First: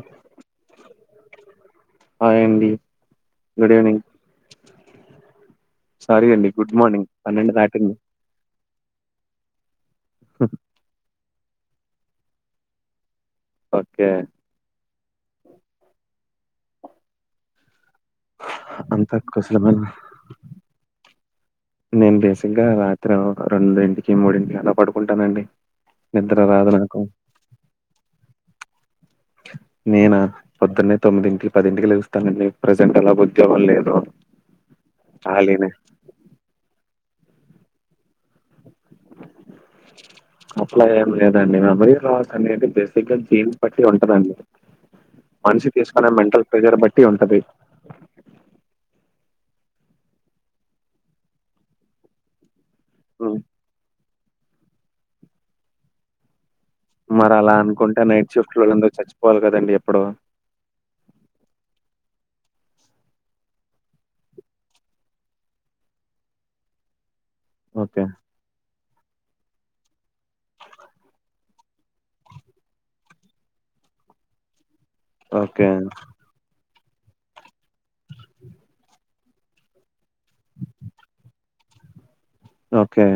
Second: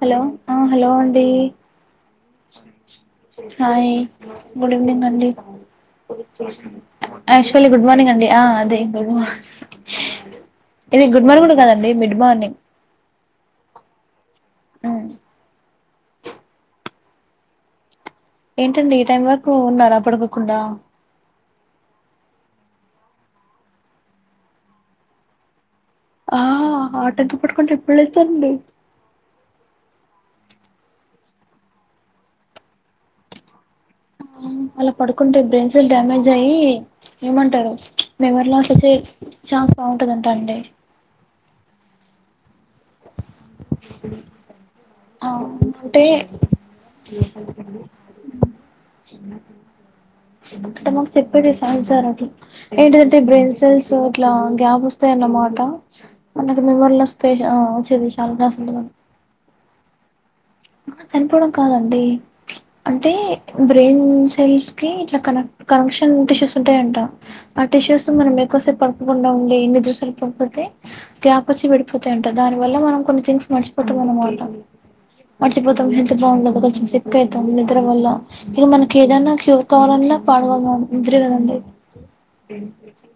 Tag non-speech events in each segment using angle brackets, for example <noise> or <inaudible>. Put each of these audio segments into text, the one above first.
Hello ఆ hello అండి hi అండి good hi evening good evening అండి సారీ అండి గుడ్ మార్నింగ్ పన్నెండు ఆక్చువలీ గుడ్ దాటింది మార్నింగ్ అండి ఆ అదే ఇది గుడ్ మార్నింగ్ కూడా కదండి మిడ్ మార్నింగ్ ఓకే అ ఏంటండి ఈ అంతా టైం వరకు కుశలమేనా ఉన్నారా పడకోకుండా నేను బేసిక్గా రాత్రి ఒక రెండుంటికి మూడింటికి అలా పడుకుంటానండి. నిద్ర హా రాదు నాకు ఆ టైమ్ కి పడుకుంటే ఎప్పుడు లెత్తరండి నేన పొద్దున్న తొమ్మిదింటికి పదింటికి లేలుగుస్తానండి ప్రజెంట్ అలా ఉద్యోగం లేదు అలా పడుకుంటే ఖాళీనే బ్రెయిన్ సెల్ డ్యామేజ్ గయీ ఏమంటరు మెమరీ లాస్ వచ్చే ఛాన్స్ బాగుంటందంట అండి అట్లా లేదండి మెమరీ లాస్ అనేది బెస్ గ గేమ్ బట్టి ఉంటదండి, ఆ మనిషి తీసుకునే మెంటల్ ప్రెజర్ బట్టి ఉంటది అంటె మాకు చెప్పేది సైన్స్ సారది ఏంటిదంటె ఉమ్. బ్రెయిన్ సెల్స్ ఇట్లా గ్యాప్ వస్తాయన్నమాట మనకి మెమరీ లాస్ పేషంట్ హా ఉంటే నైట్ షిఫ్ట్ లొల్లన్దరు చచ్చిపోవాలి గదండి ఎప్పుడో అహ్ చనిపోవడం కాదండి అంటే బ్రెయిన్ సెల్స్ కి ఇట్లా కనెక్ కనెక్షన్ టిష్యూస్ ఉంటాయంట ఆ ఓకే టిష్యూస్ మనం ఎక్వసేపు పడుకోకుండా ఉండీ నిద్దర సరిపోకపోతే గ్యాపొచ్చి పడిపోతాయంట, దాని వల్ల మనం కొన్ని థింగ్స్ మరిచిపోతాం అనమాట ఓకే మర్చిపోతం హెల్త్ బాగుండదు కొంచెం సిక్ అయితాం నిద్ర వల్ల ఇగ మనకి ఏదైనా క్యూ కోవాలన్న పడుకోవడం నిద్రే కదండి ఓకే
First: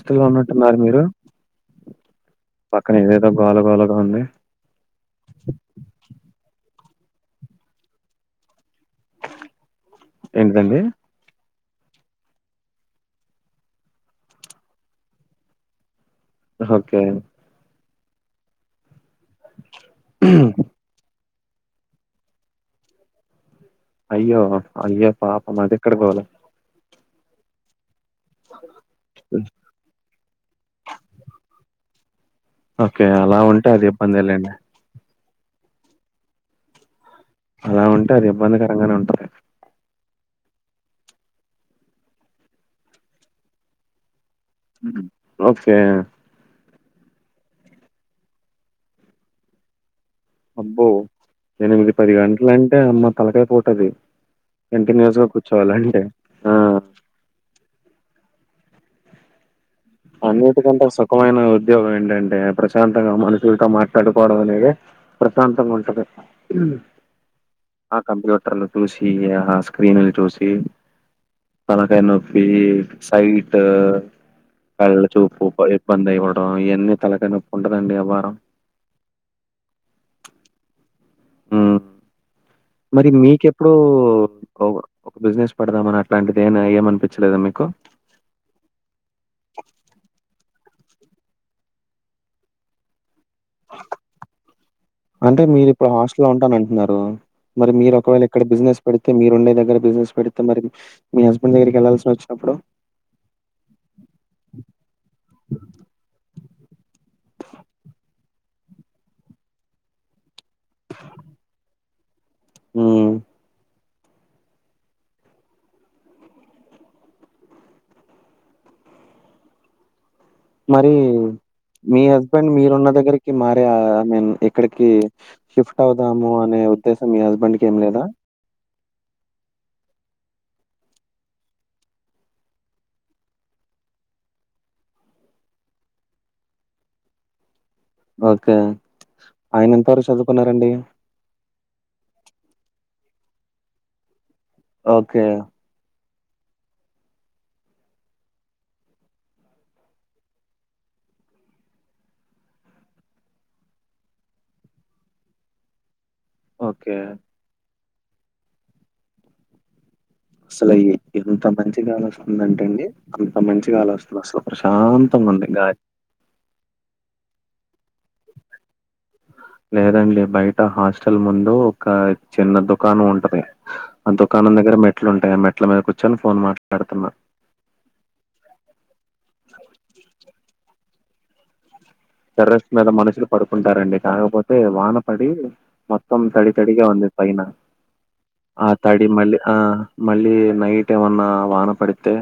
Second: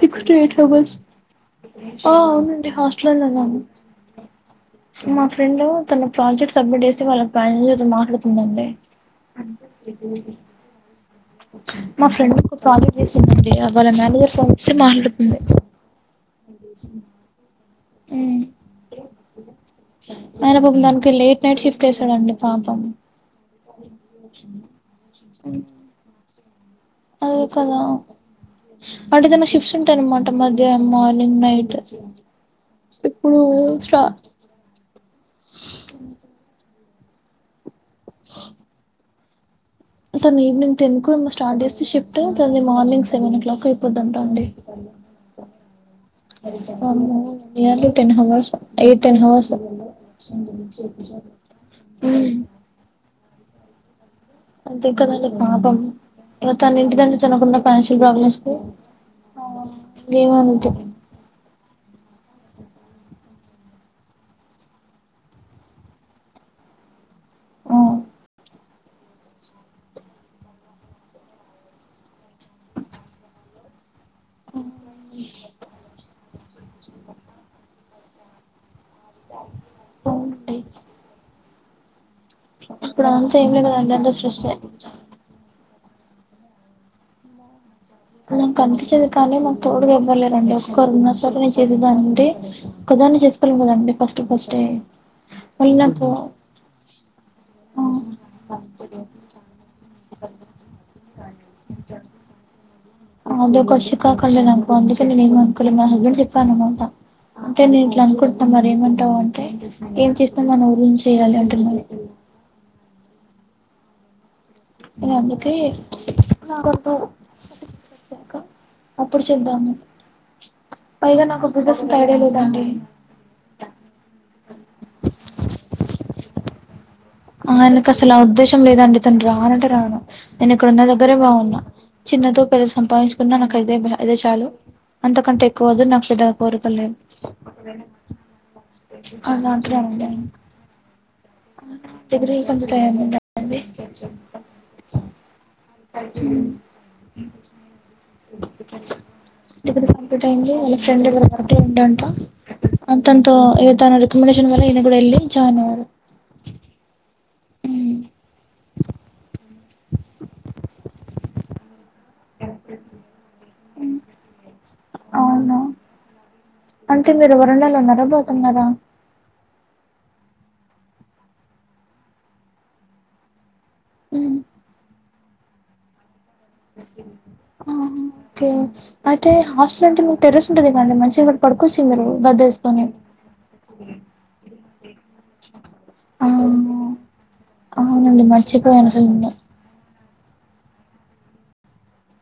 సిక్స్ టూ ఎయిట్ ఉన్నట్టున్నారు హవర్స్ మీరు? ఆ అవునండ్ డి పక్కన హస్టల్లోనే ఏదేదో గోల ఉన్నాను గోలగా ఉంది. మా ఫ్రెండ్ తన ప్రాజెక్ట్ సబ్మిట్ చేసి వాళ్ళ మేనేజర్ తోని మాట్లాడుతుందండి అంత <unintelligible> ఏంటిదండి? మా ఫ్రెండ్స్ ఒక ప్రాజెక్ట్ జేస్తుందండి వాళ్ళ నలుగురు ఫోన్స్ తో మాట్లాడుతుంది ఓకే ఉమ్ అరె పాపం దానికి లేట్ నైట్ షిఫ్ట్ చేస్తదండి పాపం అయ్యో అయ్యో ఉమ్. పాపమదేక్కడ గోల అదే కదా అంటే తనక్ షిఫ్స్ ఉంటాయన్నమాట మధ్య, మార్నింగ్, నైట్ ఓకే. అలా ఇప్పుడూ ఉంటే అది స్టా ఇబ్బందేలెండి. అలా ఉంటే అది ఇబ్బందికరంగానే ఉంటది తను ఈవినింగ్ టెన్ కేమో స్టార్ట్ జేస్తే షిఫ్ట్ తనది మార్నింగ్ సెవెన్ ఓ క్లాక్ అయిపోద్ధంటా అండి ఉమ్ ఓకే వామ్మో nearly ten hours eight ten hours అబ్బో ఎనిమిది పది హ్మ్ గంటలంటే అమ్మ తలకాయ్ పోతది అంతే కంటిన్యూస్ గ కదండి పాపం కూర్చోవాలంటే ఆ! ఇగ తను ఇంటికాడ తనకున్న ఫైనాన్షియల్ ప్రాబ్లమ్స్ కి అవున్ అన్నిటికంటే సుఖమైన ఉద్యోగం ఏంటంటే ప్రశాంతంగా మనుషులతో మాట్లాడుకోవడం అనేది ప్రశాంతంగా ఉంటది ఆ కంప్యూటర్లు చూసి ఆ స్క్రీన్లు చూసి తలకాయ నొప్పి సైట్ కళ్ళ చూపు ప ఇబ్బందఅయిపోవడం ఇవన్నీ తలకాయ్ నొప్పుంటదండి యవ్వారం అవునండి హ్మ్. ఇప్పుడు మరి అంతా ఏం మీకెప్పుడు లేదండి అంతా స్ట్రెస్సే ఒక్ ఒక బిజినెస్ పెడదామని అట్లాంటిదియేన ఏమనిపించలేదా మీకు నాక్ అనిపించేది కానీ నాకు తోడుగెవ్వరు లేర్ రండి ఒక్కరున్న సరే నెన్ చేసేదాన్నండి ఒకదాన్ని చేసుకోలేం కదండి ఫస్ట్ ఫస్టె అంటే మీరిప్పుడు హాస్టల్లో ఉంటానన్టున్నారు మరి మీరు ఒకవేళ ఇక్కడ బిజినెస్ పెడితే మీరు ఉండే దగ్గర బిజినెస్ పెడితే మరిది మీ హస్బండ్ దగ్గరకెల్లాసోచ్చినప్పుడు అదొక చికాకండి నాకు అందుకే నేను ఏం అనుకోలే మా హస్బెండ్ కి చెప్పాను మొన్న అంటే నేను ఇట్లా అనుకుంటున్నా మరి ఏమంటావు అంటే ఏం చేస్న మన గురించే గదా అంటున్నాడు హు ఇగ అందుకే నాకొద్దు వచ్చాక అప్పుడు చుద్దాము మరి మీ హస్బెండ్ మీరున్న దగ్గరి <unintelligible> మారే ఐ మీన్ ఇక్కడికి షిఫ్ట్ అవుదాము అనే ఉద్దేశం మీ హస్బెండ్‌కేం ఆయనకు లేదా? అసలు ఆ ఉద్దేశం లేదు అండి తను రానంటే రాను నేను ఇక్కడ ఉన్న దగ్గరే బాగున్నా చిన్నతో <unintelligible> సంపాదించుకున్న నాకు అదే అదే చాలు అంత కంటే ఎక్కు <unintelligible> ఓకే ఆయన ఎంతవరకు చదువుకున్నారండి <unintelligible> ఉండండి ఓకే ్యా <unintelligible> కంప్లీట్ <unintelligible> వాళ్ళ ఫ్రెండ్ ఇ్గర బర్త్డే ఉం అంట అంతంతో ఇవి తన రెకమండేషన్ వెళ్ళి <unintelligible> ఓకే అసలు ఎంత మంచి కాల్ వస్తుంద అంటే అండి అంత మంచి కాలో వస్తుంది అసలు ప్రశాంతంగ ఉంది గా అవునా అంటే మీరు వరండాలో ఉన్నార బయట ఉన్నార లేదండి బయట హాస్టల్ ముందు ఒక చిన్న దుకాణం ఉంటది అ ఉమ్ దుకాణం దగ్గర మెట్లుంటాయి ఆ మెట్ల మీద కూర్చొని ఫోన్ మాట్లాడుతున్న ఆ ఓకే అయితే హాస్టల్ అంటే మీకు టెర్రెస్ ఉంటది కదండి మంచిగాక్కడ పడుకొచ్చు మీరు గద్దె టెర్రస్ వేసుకొని మీద మనుషులు పడుకుంటారండి కాకపోతే వాన పడి మొత్తం తడి తడిగా ఉంది పైనా హు మర్చిపోయాను <unintelligible> ఆ మళ్ళీ నైట్ ఏమన్న వాన పడితే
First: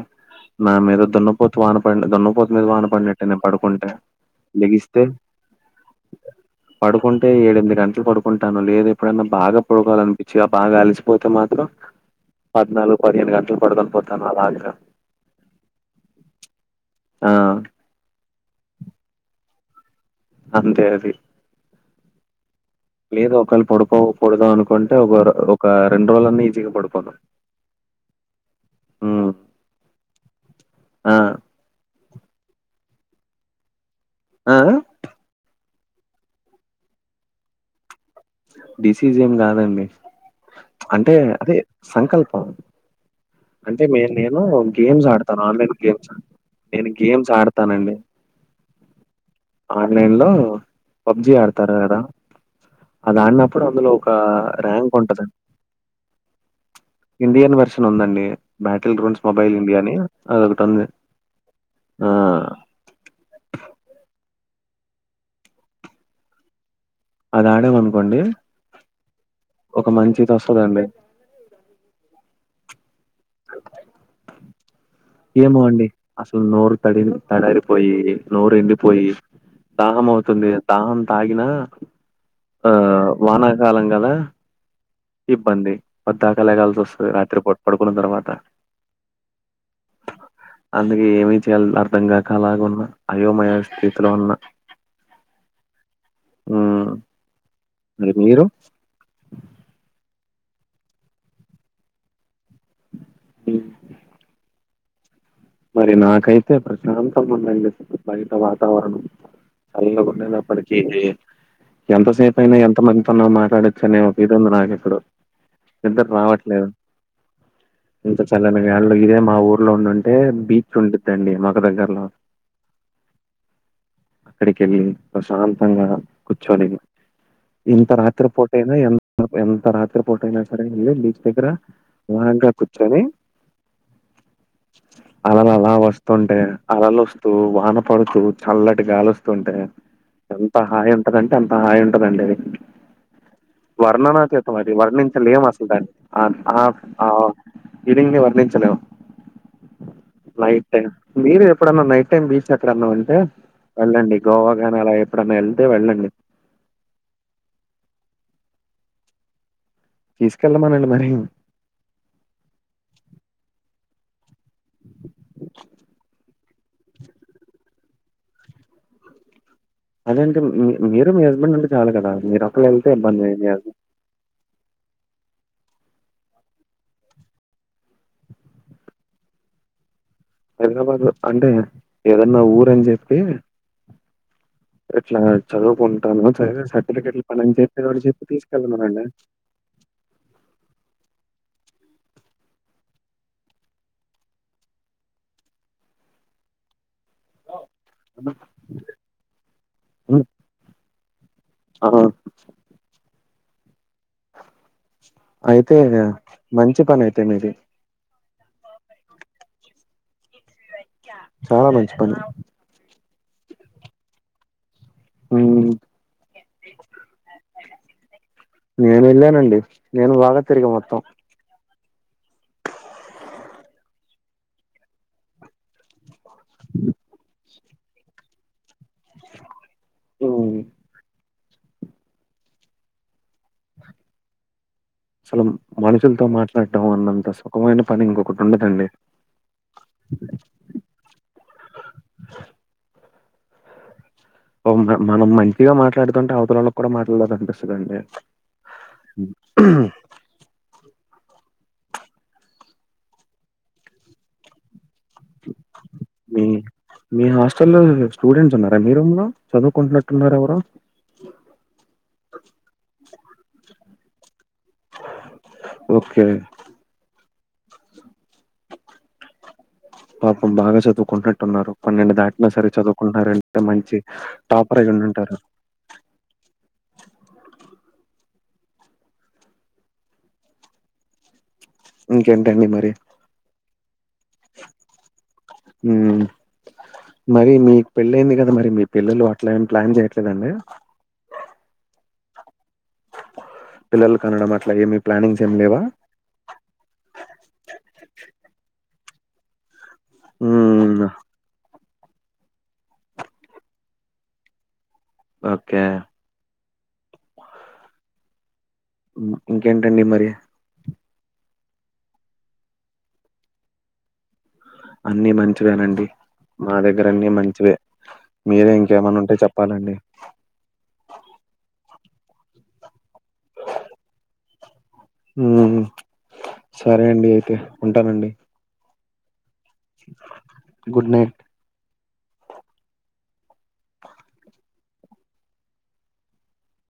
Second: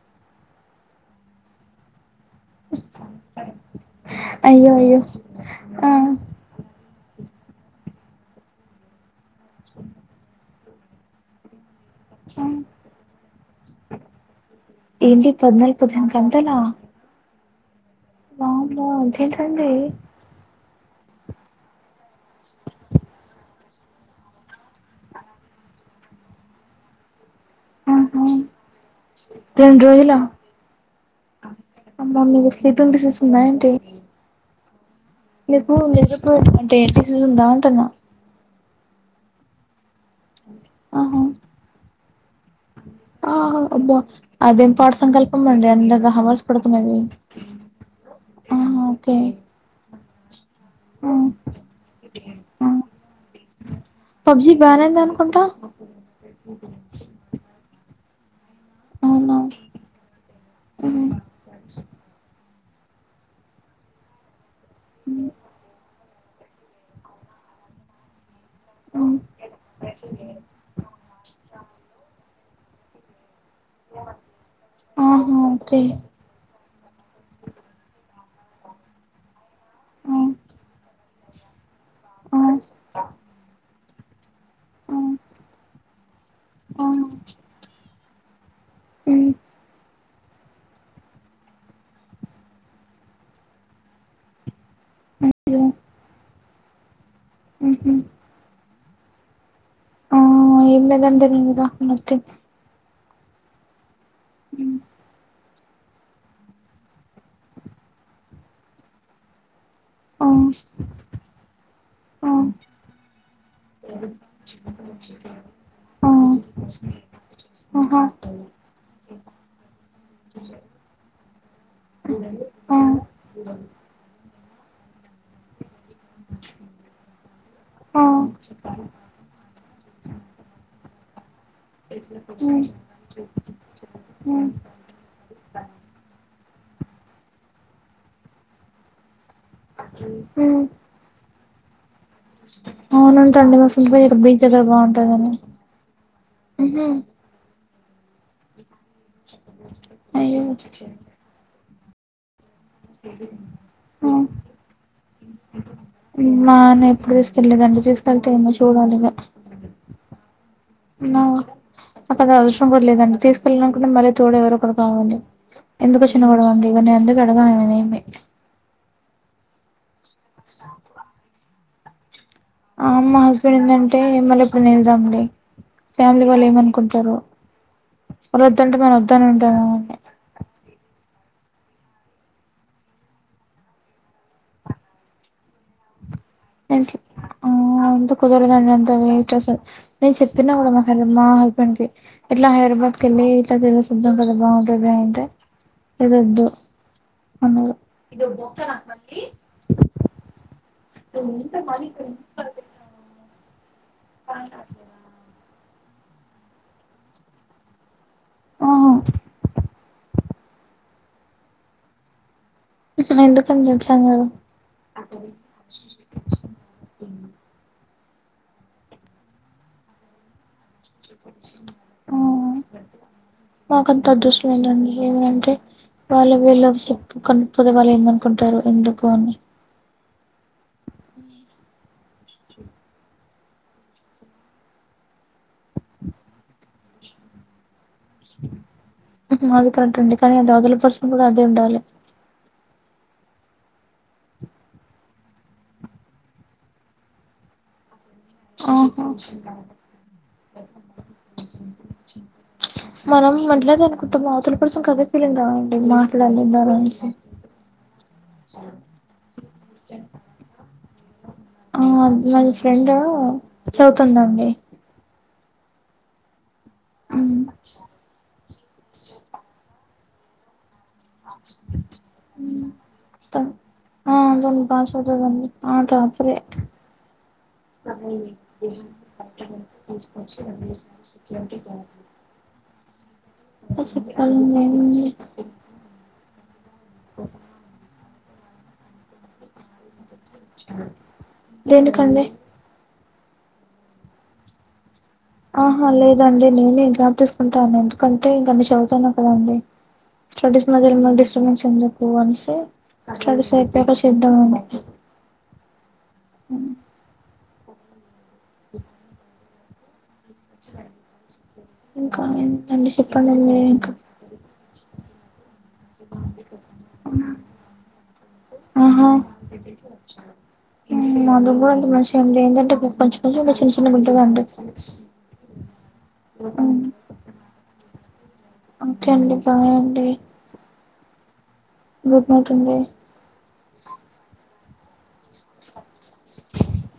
నా మీద దున్నపోతు వాన పడి దున్నపోతు మీద వాన పడినట్టే నేను పడుకుంటే అయ్యో అయ్యో లెగిస్తే ఆ పడుకుంటే ఏడు ఎనిమిది గంటలు పడుకుంటాను లేద ఎప్పుడైన్నా బాగా పడుకోవి అనిపించి ఆ బాగా అలిసిపో పోతే మాత్రం ఆ! పద్నాలుగు పదిహేను గంటలు పడకుని పోతాను అలాగ ఏంటి పద్నాలుగు పద్దహెను గంటల ఆ ఆ ఆ ఒకే అండి అంతే అది లేదు ఒకేళ పడిపోవు పొడదాం అనుకుంటే ఒక ఒక రెండు రోజులన్నీ ఈజీగా పడిపోదాం రెండు రోజుల ఆ! అబ్బా మీకు స్లీపింగ్ డిసీస్ ఉందా ఏంటీ ఆ <unintelligible> డిసీజ్ ఏం కాదండి అంటే ఆహా అదే సంకల్పం ఆ అంటేే అబ్బా నేను అదేం పాడు గేమ్స్ ఆడతాను సంకల్పం అండి ఆన్లైన్ గేమ్స్ అందాక హవర్స్ నేను పడుతున్నది గేమ్స్ ఆడతానండి ఆ ఒకే ఆన్లైన్ లో పబ్జి ఆడతారు కదా ఆ అది ఆడినప్పుడు అందులో ఒక పబ్జి బ్యాన్ ర్యాం <unintelligible> అయింది ఉంటద అనుకుంటా ఇండియన్ వర్షన్ ఉందండి. బ్యాటిల్ గ్రౌండ్స్ అవునా మొబైల్ ఇండియాని, అదొకటుంది ఉమ్, ఆ ఉమ్ అది ఆడేమనుకోండి, ఉమ్. ఒక మంచి ఇది ఒస్తదండి. అ హై ఫై ఆహా ఏమో ఓకే అండి, అసలు నోరు తడిన్ తడారిపోయి, నోరు ఎండిపోయి దాహం ఆ అవుతుంది దాహం తాగిన, ఆ వానాకాలం గదా ఆ ఇబ్బంది, పాద్దాకాలేగాల్సి ఆ. ఓస్తది రాత్రి పూట్ పడుకున్న తర్వాత, ఉమ్, అందుకే ఏమీ చేయాల్ అర్ధగాక అలాగ ఉన్నా, అయోమయ స్థితిలో ఉన్న. <inaudible> లో ఆ ఉహుమ్ మీరు <unintelligible> దండ నిదుగా మిర్చి హలో ఉమ్, మరి నాకైతే ప్రశాంతంగా ఉందండి, అసల్ బయట వాతావరణం. చల్లగా ఆ ఉన్నది అప్పటికీ జేయ్యండ్ ఆ ఎంతసేపైనా ఎంత మందితోన్న మాట్లాడొచ్చు అనే ఒక ఇది ఉంది నాకు ఇప్పుడు. నిద్దర్ రావట్లేదు ఆహ <unintelligible> ళ్ళు ఇదే మా ఊర్లో ఉండుంటే బీచ్ ఉండుద్దండి మాకు దగ్గరలో <unintelligible> డం అక్కడికేళ్ళి ప్రశాంతంగా కూచ్చొని, ఇంత ఆ రాత్రి పూట అయినా ఎం త ఎంత రాత్రి పూట అయినా సరే, ఏళ్ళి బీచ్ దగ్గర అలాగా ఉమ్ కూర్చొని ఉమ్ అలలు అలా వస్తుంటే, అలలోస్తూ వాన పడుతూ, చల్లటి గాలోస్తుంటే ఉ ఎంత ఉ హాయి ఉంటదంటే, అంత హాయి ఉంటదండి అది అవునంటండి మా ఫ్రెండ్ దగ్గర బీచ్ వర్ణనాతీతం దగ్గర అది బాగుంటందని వర్ణించలేం అసల్ దాన్ని ఆన్ ఆ ఉహు ఆ ఆ ఇదింగే వర్ణించలేమ్ ఎక్కడ దొర్కుతాయి నైట్ టైమ్, మీరు ఎప్పుడన్నా నైట్ టైమ్ బీచ్ ఎక్కడన్నా ఉంటే, ఆ ఎళ్ళండి గోవాగానీ అలా ఎప్పుడన్నా ఎళ్తే వెళ్ళండి. నాన్న ఎప్పుడు తీసుకెళ్ళలేదండి, తీసుకెళ్తే ఏమో చూడాలిగా తీస్కెళ్ళమనండి నో అక్కడ అవసరం కూడా లేదండి, తీసుకెళ్ళాలనుకుంటే మళ్ళీ తోడు ఎవరు ఒకరు కావలాండి. ఎందుకొచ్చిన గొడవ అండి, ఇగా నేన్ అందుకే అడగాను ఏమి. అదేంటి మీ మీరు మీ హస్బెండ్ అంటే చాలు గదా, మీర్ ఒక్ ఆమ్ మా హస్బెండ్ ఏంటంటే మళ్ళీ ఎప్పుడన్నా ఎళ్దాంలే, ఫ్యామిలీ వాళ్ళు ఏమనుకుంటారో వాళ్ళు వద్దుంటే మనం వద్దునే అంటంగా హైదరాబాద్లో అంటే ఏదన్నా ఊరని జెప్పి ఇట్లా చదువుకుంటాను చదివిన దాంట్లో సర్టిఫికెట్లు పని అని జెప్పి, చెప్పి తీసుకెళ్ళమానండి. ఎస్ సర్ నేను చెప్పిన కూడా మా ఫ్రెండ్ కి మా హస్బెండ్ కి ఇట్ల హైదరాబాద్ కి వెళ్ళి ఇట్ల తెలుసుకుందాం కదా కదా బాగుంటది అంటే ఇదొద్దు అన్నయ్య మూత ఆ పగిలిపోయింది అవును అయితే ఇగా మంచి పని అయితె నీది ఆహ చాలా మంచి పని ఇప్పుడు ఎందుకండి తెలుసా మీరు ఉ నేను వెళ్ళానండి నేను బాగా తిరిగా మొత్తం ఆ మాకంత అదృష్టం లేదండి ఎందుకంటే వాళ్ళు వీళ్ళు చెప్తే కనిపిస్తే వాళ్ళు ఏమనుకుంటారు ఎందుకు అని ఉ అసలు మనుషులతో మాట్లాడం అన్నంత స్వ ర్గమైన పని ఇంకొకటి ఉండదండి ఎప్పుడు కూడా అదే ఉండాలి మనం మంచిగా మాట్లాడుతుంటే అవతలో ల్లకి కూడా మాట్లాడలీ అనిపిస్తుందండి ఆహ మనం మాట్లాడదాం అనుకుంటం అవతలి పర్సన్ కి అదే ఫీలింగ్ గా ఉంటుంది మాట్లాడీన్ కాడి నుండి అసలు లేదండి స్టూడెంట్స్ ఉన్నార మీ రూమ్ లో చదువుకుంటున్నటున్నారు ఎవరో ఆ మాది ఫ్రెండ్ చదువుతుందండి ఓకే ఉమ్ పాపం బాగ చదువు కుట్టున్నారు పన్నెండు దాటిన సరే చదువుకుంటున్నారు తను అంటే మంచి ఆ దాన్ని టాపర్ బాగా అయి ఉంటారు చదువుదండి ఆ టాపరే <inaudible> ఇంకేంటండి మరి అ చెప్పాలండి ఏముంది ఉమ్ మరి మీకు పెళ్ళయింది కదా మరి మీ పిల్లలు అట్లా ఏమి ప్లాన్ చేయ దేనికండి పిల్లలు కనడం అట్ల ఏమి ప్లానింగ్స్ ఏమి లేవా? ఆహా లేదండి నేనే గ్యాప్ తీసుకుంటాను అన్నాను ఎందుకంటే నేన్ చదువుతున్నాను కదండీ స్టడీస్ మధ్య హ్మ్. ఏమ డిస్టర్బెన్స్ ఎందుకు అనేసి స్టడీస్ అయిపోయాక చేద్దామనీ ఓకే <inaudible> ఉ ఇంకేంటండి మరి ఇంకా ఏంటండీ చెప్పండి మీరు ఇంకా అన్ని మంచివేనండి మా దగ్గర అన్ని మంచివే మీరే ఇంకేమన్నా ఉంటే చెప్పాలండి మావి కూడా అన్ని మంచివేనండి ఏంటంటె చిన్న చిన్న గుంతలు ఉంటాయండి ఉమ్ సరే అండి అయితే ఉంటానండి ఓకే అండి బాయ్ అండి గుడ్ నైట్ గుడ్ నైట్ అండి <unintelligible>